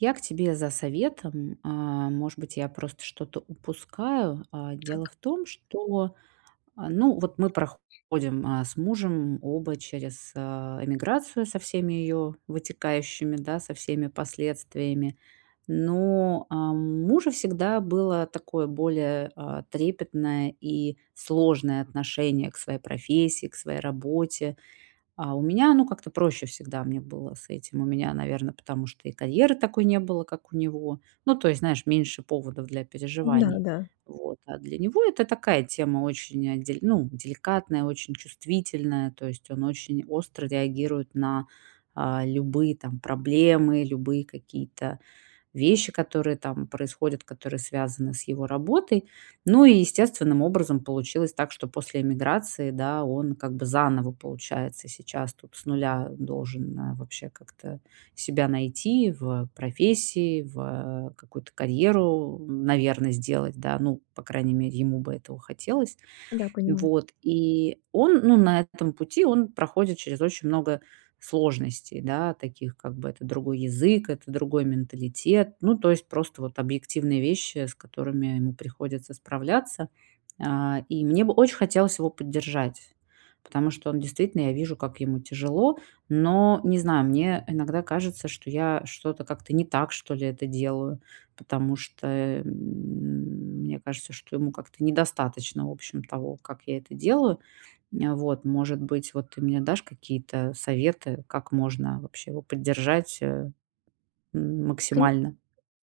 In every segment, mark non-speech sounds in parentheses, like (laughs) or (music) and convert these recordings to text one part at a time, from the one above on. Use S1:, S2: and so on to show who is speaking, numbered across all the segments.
S1: Я к тебе за советом. Э, может быть, я просто что-то упускаю, э? Дело
S2: Так.
S1: в том, что, а, ну, вот мы проходим, э, с мужем оба через, э, эмиграцию со всеми её вытекающими, да, со всеми последствиями. Но, а, у мужа всегда было такое более, э, трепетное и сложное отношение к своей профессии, к своей работе. А у меня оно как-то проще, всегда мне было с этим. У меня, наверно, потому что и карьеры такой не было, как у него. Ну, то есть, знаешь, меньше поводов для
S2: Да,
S1: переживаний.
S2: да.
S1: Вот, а для него это такая тема очень, дель ну, деликатная, очень чувствительная, то есть он очень остро реагирует на, э, любые, там, проблемы, любые какие-то вещи, которые там происходят, которые связаны с его работой. Ну и естественным образом получилось так, что после эмиграции, да, он как бы заново, получается, сейчас тут с 0, э, должен, э, вообще как-то себя найти в профессии, в, э, какую-то карьеру, м, наверно, сделать, да, ну, по крайней мере, ему бы этого хотелось.
S2: Да, понимаю.
S1: Вот, и он, ну, на этом пути он проходит через очень много сложностей, да, таких, как бы, это другой язык, это другой менталитет, ну, то есть просто вот объективные вещи, с которыми ему приходится справляться. А, и мне бы очень хотелось его поддержать, потому что он действительно, я вижу, как ему тяжело, но не знаю, мне иногда кажется, что я что-то как-то не так, что ли, это делаю, потому что, эм, мне кажется, что ему как-то недостаточно, в общем, того, как я это делаю, э, вот. Может быть, вот, ты мне дашь какие-то советы, как можно вообще его поддержать, э, м,
S2: Конь
S1: максимально?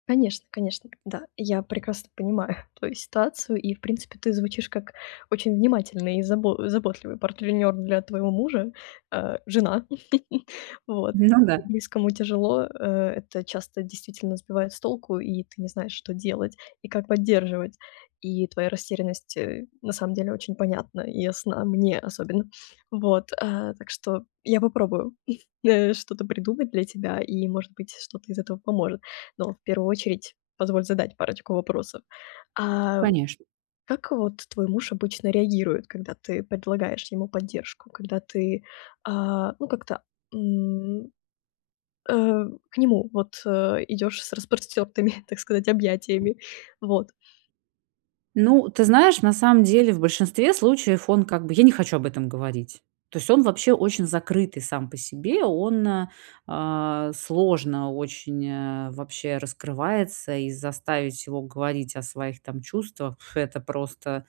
S2: конечно, конечно. Да, я прекрасно понимаю твою ситуацию. И, в принципе, ты звучишь как очень внимательный и забо заботливый партнёр для твоего мужа, э, жена. (chuckles) Вот.
S1: Ну да.
S2: Близкому тяжело. Э, это часто действительно сбивает с толку, и ты не знаешь, что делать и как поддерживать. И твоя растерянность, э, на самом деле очень понятна и ясна мне особенно. Вот, а, так что я попробую, э, что-то придумать для тебя, и, может быть, что-то из этого поможет. Но в 1 очередь позволь задать парочку вопросов. А
S1: Конечно.
S2: как вот твой муж обычно реагирует, когда ты предлагаешь ему поддержку, когда ты, а, ну, как-то, м, э, к нему, вот, э, идёшь с распростёртыми, (chuckles) так сказать, объятиями, вот.
S1: Ну, ты знаешь, на самом деле в большинстве случаев он как бы: "Я не хочу об этом говорить", то есть он вообще очень закрытый сам по себе, он, э, сложно очень, э, вообще раскрывается, и заставить его говорить о своих, там, чувствах- это просто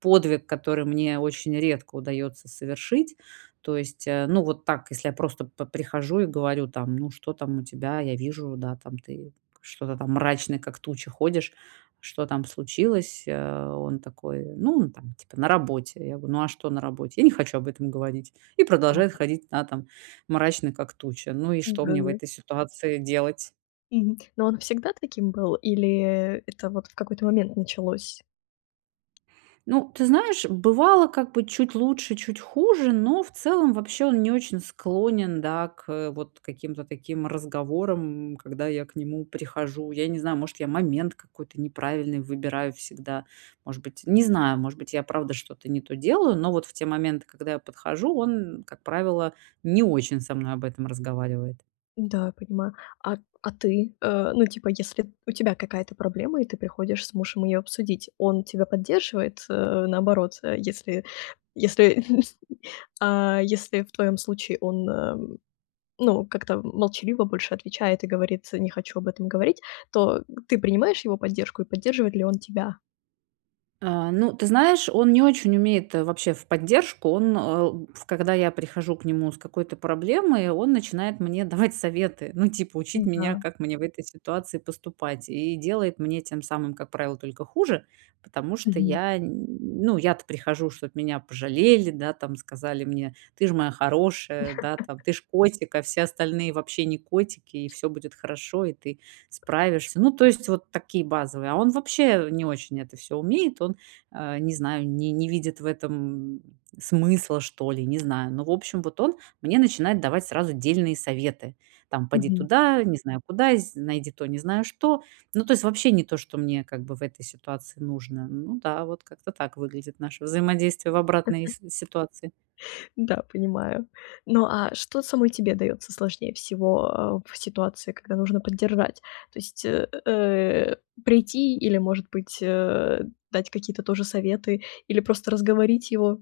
S1: подвиг, который мне очень редко удаётся совершить. То есть, э, ну, вот так, если я просто по прихожу и говорю, там: "Ну, что там у тебя?" Я вижу, да, там: "Ты что-то там мрачный, как туча ходишь, что там случилось, э?" Он такой: "Ну, там, типа, на работе". Я говорю: "Ну, а что на работе?" "Я не хочу об этом говорить". И продолжает
S2: (unintelligible)
S1: ходить, да, там, мрачный, как туча. Ну и
S2: Ну
S1: что
S2: да,
S1: мне в
S2: да.
S1: этой ситуации делать?
S2: Мгм, ну, он всегда таким был, или, э, это вот в какой-то момент началось?
S1: Ну, ты знаешь, бывало, как бы, чуть лучше, чуть хуже, но в целом вообще он не очень склонен, да, к, э, вот каким-то таким разговорам, когда я к нему прихожу. Я не знаю, может, я момент какой-то неправильный выбираю всегда, может быть, не знаю, может быть, я правда что-то не то делаю, но вот в те моменты, когда я подхожу, он, как правило, не очень со мной об этом разговаривает.
S2: Да, понимаю. А а ты? Э, ну, типа, если у тебя какая-то проблема, и ты приходишь с мужем её обсудить, он тебя поддерживает, э, наоборот, э? Если если (chuckles) а, если в твоём случае он, э, ну, как-то молчаливо больше отвечает и говорит: "Не хочу об этом говорить", то, э, ты принимаешь его поддержку, и поддерживает ли он тебя?
S1: А, ну, ты знаешь, он не очень умеет, э, вообще в поддержку. Он, э, в когда я прихожу к нему с какой-то проблемой, он начинает мне давать советы, ну, типа, учить меня,
S2: М-да.
S1: как мне в этой ситуации поступать, и делает мне тем самым, как правило, только хуже, потому что
S2: Мгм.
S1: я, н ну, я-то прихожу, чтоб меня пожалели, да, там, сказали мне: "Ты ж моя хорошая". Да, там:
S2: (giggles)
S1: "Ты ж котик, а все остальные вообще не котики, и всё будет хорошо, и ты справишься". Ну, то есть вот такие базовые. А он вообще не очень это всё умеет, он, э, не знаю, не не видит в этом смысла, что ли, не знаю. Но, в общем, вот он мне начинает давать сразу дельные советы, там: "Поди
S2: Мгм.
S1: туда, не знаю куда, з найди то, не знаю что". Ну, то есть вообще не то, что мне, как бы, в этой ситуации нужно. Ну да, вот как-то так выглядит наше взаимодействие в обратной
S2: (giggles)
S1: си ситуации.
S2: Да, понимаю. Ну, а что самой тебе даётся сложнее всего, э, в ситуации, когда нужно поддержать? То есть, э, э, прийти или, может быть, э, дать какие-то тоже советы, или просто разговорить его?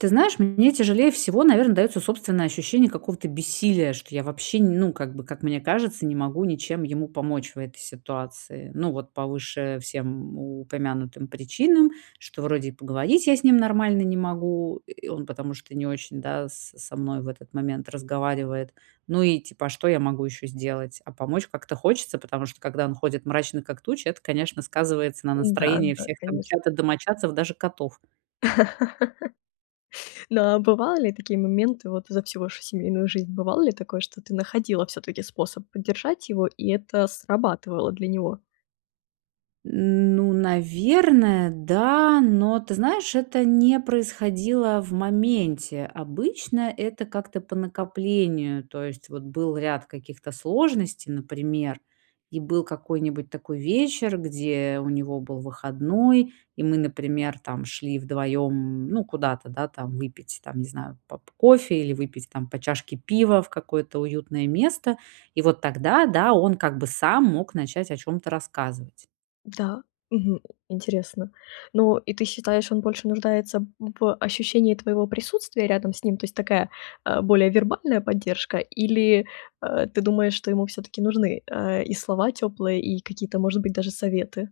S1: Ты знаешь, мне тяжелее всего, наверно, даётся собственное ощущение какого-то бессилия, что я вообще, не ну, как бы, как мне кажется, не могу ничем ему помочь в этой ситуации. Ну вот, по выше всем упомянутым причинам, что вроде и поговорить я с ним нормально не могу, э, и он, потому что не очень, да, со со мной в этот момент разговаривает. Ну и, типа, а что я могу ещё сделать? А помочь как-то хочется, потому что, когда он ходит мрачный, как туча, это, конечно, сказывается на
S2: Н-да,
S1: настроении
S2: да,
S1: всех, там,
S2: конечно.
S1: чьё-то домочадцев, даже котов.
S2: (laughs) Но, а, бывали такие моменты, вот, за всю вашу семейную жизнь? Бывало ли такое, что ты находила всё-таки способ поддержать его, и это срабатывало для него?
S1: М, ну, наверное, да, но, ты знаешь, это не происходило в моменте. Обычно это как-то по накоплению, то есть вот был ряд каких-то сложностей, например, и был какой-нибудь такой вечер, где у него был выходной, и мы, например, там, шли вдвоём, м, ну, куда-то, да, там, выпить, там, не знаю, поп кофе или выпить, там, по чашке пива в какое-то уютное место. И вот тогда, да, он как бы сам мог начать о чём-то рассказывать.
S2: Да, мгм, м, интересно. Ну, и ты считаешь, он больше нуждается в ощущении твоего присутствия рядом с ним? То есть такая, э, более вербальная поддержка, или, э, ты думаешь, что ему всё-таки нужны, э, и слова тёплые, и какие-то, может быть, даже советы?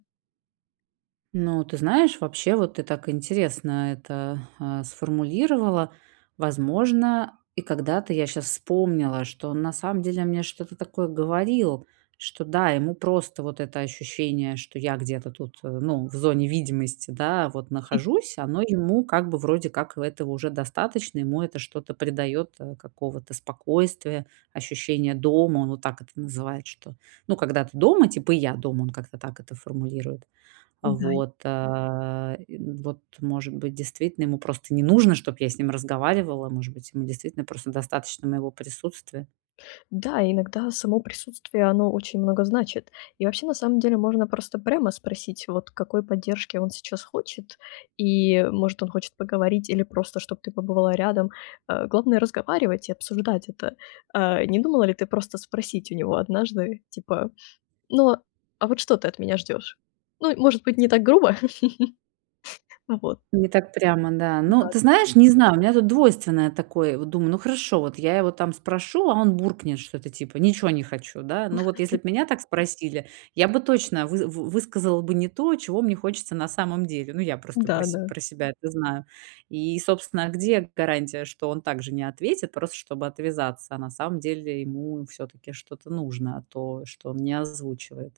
S1: Ну, ты знаешь, вообще, вот ты так интересно это, а, сформулировала. Возможно, и когда-то я щас вспомнила, что он на самом деле мне что-то такое говорил, что да, ему просто вот это ощущение, что я где-то тут, э, ну, в зоне видимости, да, вот
S2: (chuckles)
S1: нахожусь, оно ему, как бы, вроде как, и этого уже достаточно. Ему это что-то придаёт, а, какого-то спокойствия, ощущение дома. Он вот так это называет что: "Ну, когда ты дома, типа, и я дома"- он как-то так это формулирует.
S2: У
S1: А
S2: дай.
S1: вот, а, и вот, может быть, действительно ему просто не нужно, чтоб я с ним разговаривала, может быть, ему действительно просто достаточно моего присутствия?
S2: Да, иногда само присутствие оно очень много значит. И вообще, на самом деле, можно просто прямо спросить, вот, какой поддержки он сейчас хочет. И, может, он хочет поговорить или просто, чтобы ты побывала рядом. Э, главное разговаривать и обсуждать это. Э, не думала ли ты просто спросить у него однажды, типа: "Ну, а вот что ты от меня ждёшь?" Ну, может быть, не так грубо. (chuckles) Ну вот.
S1: Не так прямо, да.
S2: Ну
S1: Ну, ты
S2: да-да.
S1: знаешь, не знаю, у меня тут двойственное такое. Вот думаю: ну, хорошо, вот я его там спрошу, а он буркнет что-то типа "ничего не хочу", да. Но вот если б
S2: (chuckles)
S1: меня так спросили, я бы точно вы вы высказала бы не то, чего мне хочется на самом деле. Ну, я просто про се
S2: Да-да.
S1: про себя это знаю. И, собственно, где гарантия, что он также не ответит, просто чтобы отвязаться, а на самом деле ему всё-таки что-то нужно, то, что он не озвучивает?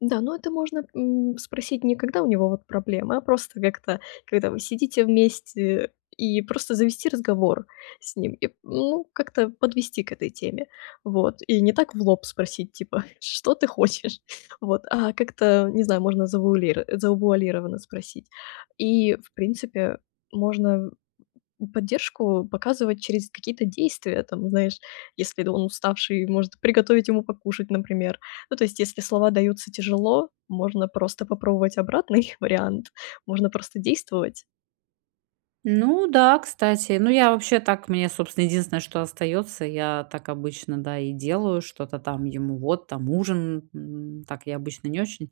S2: Да, но это можно, м, спросить не когда у него, вот, проблемы, а просто как-то, когда вы сидите вместе, и просто завести разговор с ним. И, ну, как-то подвести к этой теме. Вот, и не так в лоб спросить, типа: "Что ты хочешь?" Вот, а как-то, не знаю, можно завуалир э, завуалированно спросить. И, в принципе, можно поддержку показывать через какие-то действия. Там, знаешь, если он уставший, может приготовить ему покушать, например. Ну, то есть, если слова даются тяжело, можно просто попробовать обратный вариант. Можно просто действовать.
S1: Ну да, кстати. Ну, я вообще так мне, собственно, единственное, что остаётся- я так обычно, да, и делаю: что-то там ему вот там ужин. Н так я обычно не очень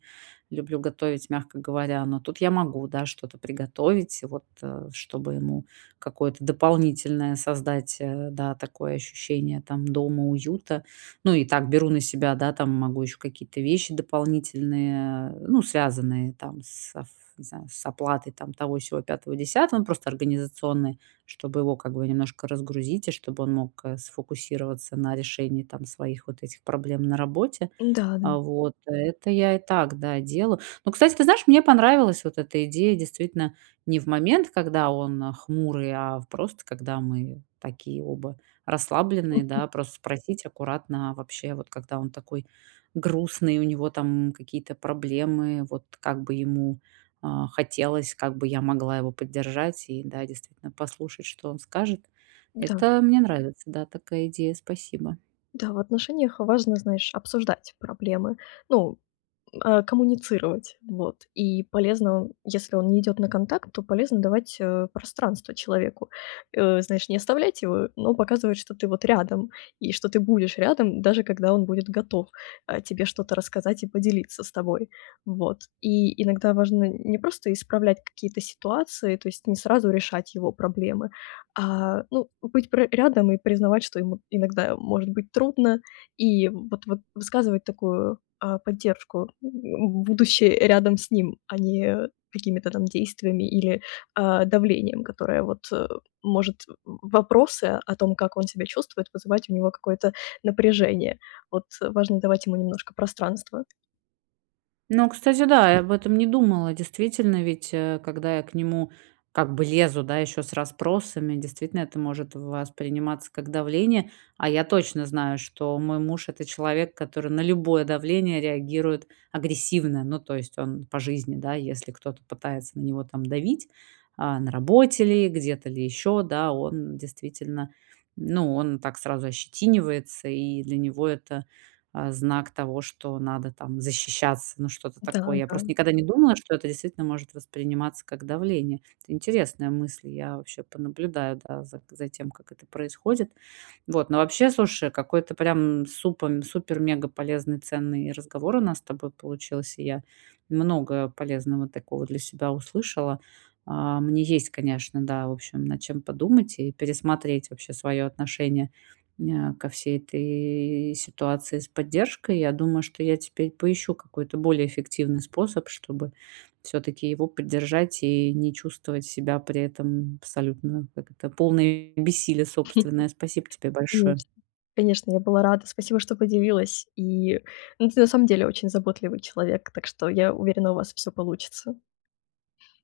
S1: люблю готовить, мягко говоря, но тут я могу, да, что-то приготовить, вот, э, чтобы ему какое-то дополнительное создать, э, да, такое ощущение там, дома уюта. Ну и так беру на себя, да, там, могу ещё какие-то вещи дополнительные, ну, связанные, там, с аф не знаю, с оплатой там того, сего, 5, 10, ну, просто организационные, чтобы его как бы немножко разгрузить и чтобы он мог, э, сфокусироваться на решении, там, своих вот этих проблем на работе.
S2: Ну да,
S1: А
S2: н
S1: вот, это я и так, да, делаю. Но, кстати, ты знаешь, мне понравилась вот эта идея, действительно, не в момент, когда он, а, хмурый, а в просто когда мы такие оба расслабленные, да,
S2: (chuckles)
S1: просто спросить аккуратно вообще, вот, когда он такой грустный, у него там какие-то проблемы, вот как бы ему, а, хотелось, как бы я могла его поддержать и, да, действительно послушать, что он скажет.
S2: Да.
S1: Это мне нравится. Да, такая идея, спасибо.
S2: Да, в отношениях важно, знаешь, обсуждать проблемы. Ну, э, коммуницировать, вот. И полезно, если он не идёт на контакт, то полезно давать, э, пространство человеку. Э, знаешь, не оставлять его, но показывать, что ты вот рядом, и что ты будешь рядом, даже когда он будет готов, э, тебе что-то рассказать и поделиться с тобой. Вот. И иногда важно не просто исправлять какие-то ситуации, то есть не сразу решать его проблемы, а ну, быть пр рядом и признавать, что ему иногда может быть трудно, и вот вот высказывать такую, а, поддержку, м, будучи рядом с ним, а не какими-то там действиями или, а, давлением, которое вот, э, может, в вопросы о том, как он себя чувствует, вызывать у него какое-то напряжение. Вот, э, важно давать ему немножко пространства.
S1: Ну, кстати, да, я об этом не думала. Действительно, ведь, э, когда я к нему как бы лезу, да, ещё с расспросами- действительно, это может восприниматься как давление. А я точно знаю, что мой муж- это человек, который на любое давление реагирует агрессивно. Ну, то есть он по жизни, да, если кто-то пытается на него там давить, а, на работе ли, где-то ли ещё, да- он действительно ну, он так сразу ощетинивается, и для него это, а, знак того, что надо там защищаться, ну, что-то
S2: Да,
S1: такое. Я
S2: да.
S1: просто никогда не думала, что это действительно может восприниматься как давление. Это интересная мысль. Я вообще понаблюдаю, да, за к за тем, как это происходит. Вот, но вообще, слушай, какой-то, прям супом супер-мегаполезный, ценный разговор у нас с тобой получился. Я много полезного такого для себя услышала. А, мне есть, конечно, да, в общем, над чем подумать и пересмотреть вообще своё отношение мя ко всей этой ситуации с поддержкой. Я думаю, что я теперь поищу какой-то более эффективный способ, чтобы всё-таки его поддержать и не чувствовать себя при этом абсолютно, как это- полной бессилия собственное. Спасибо тебе
S2: (chuckles) Конечно.
S1: большое.
S2: Конечно, я была рада. Спасибо, что поделилась. И, ну ты на самом деле очень заботливый человек. Так что я уверена у вас всё получится.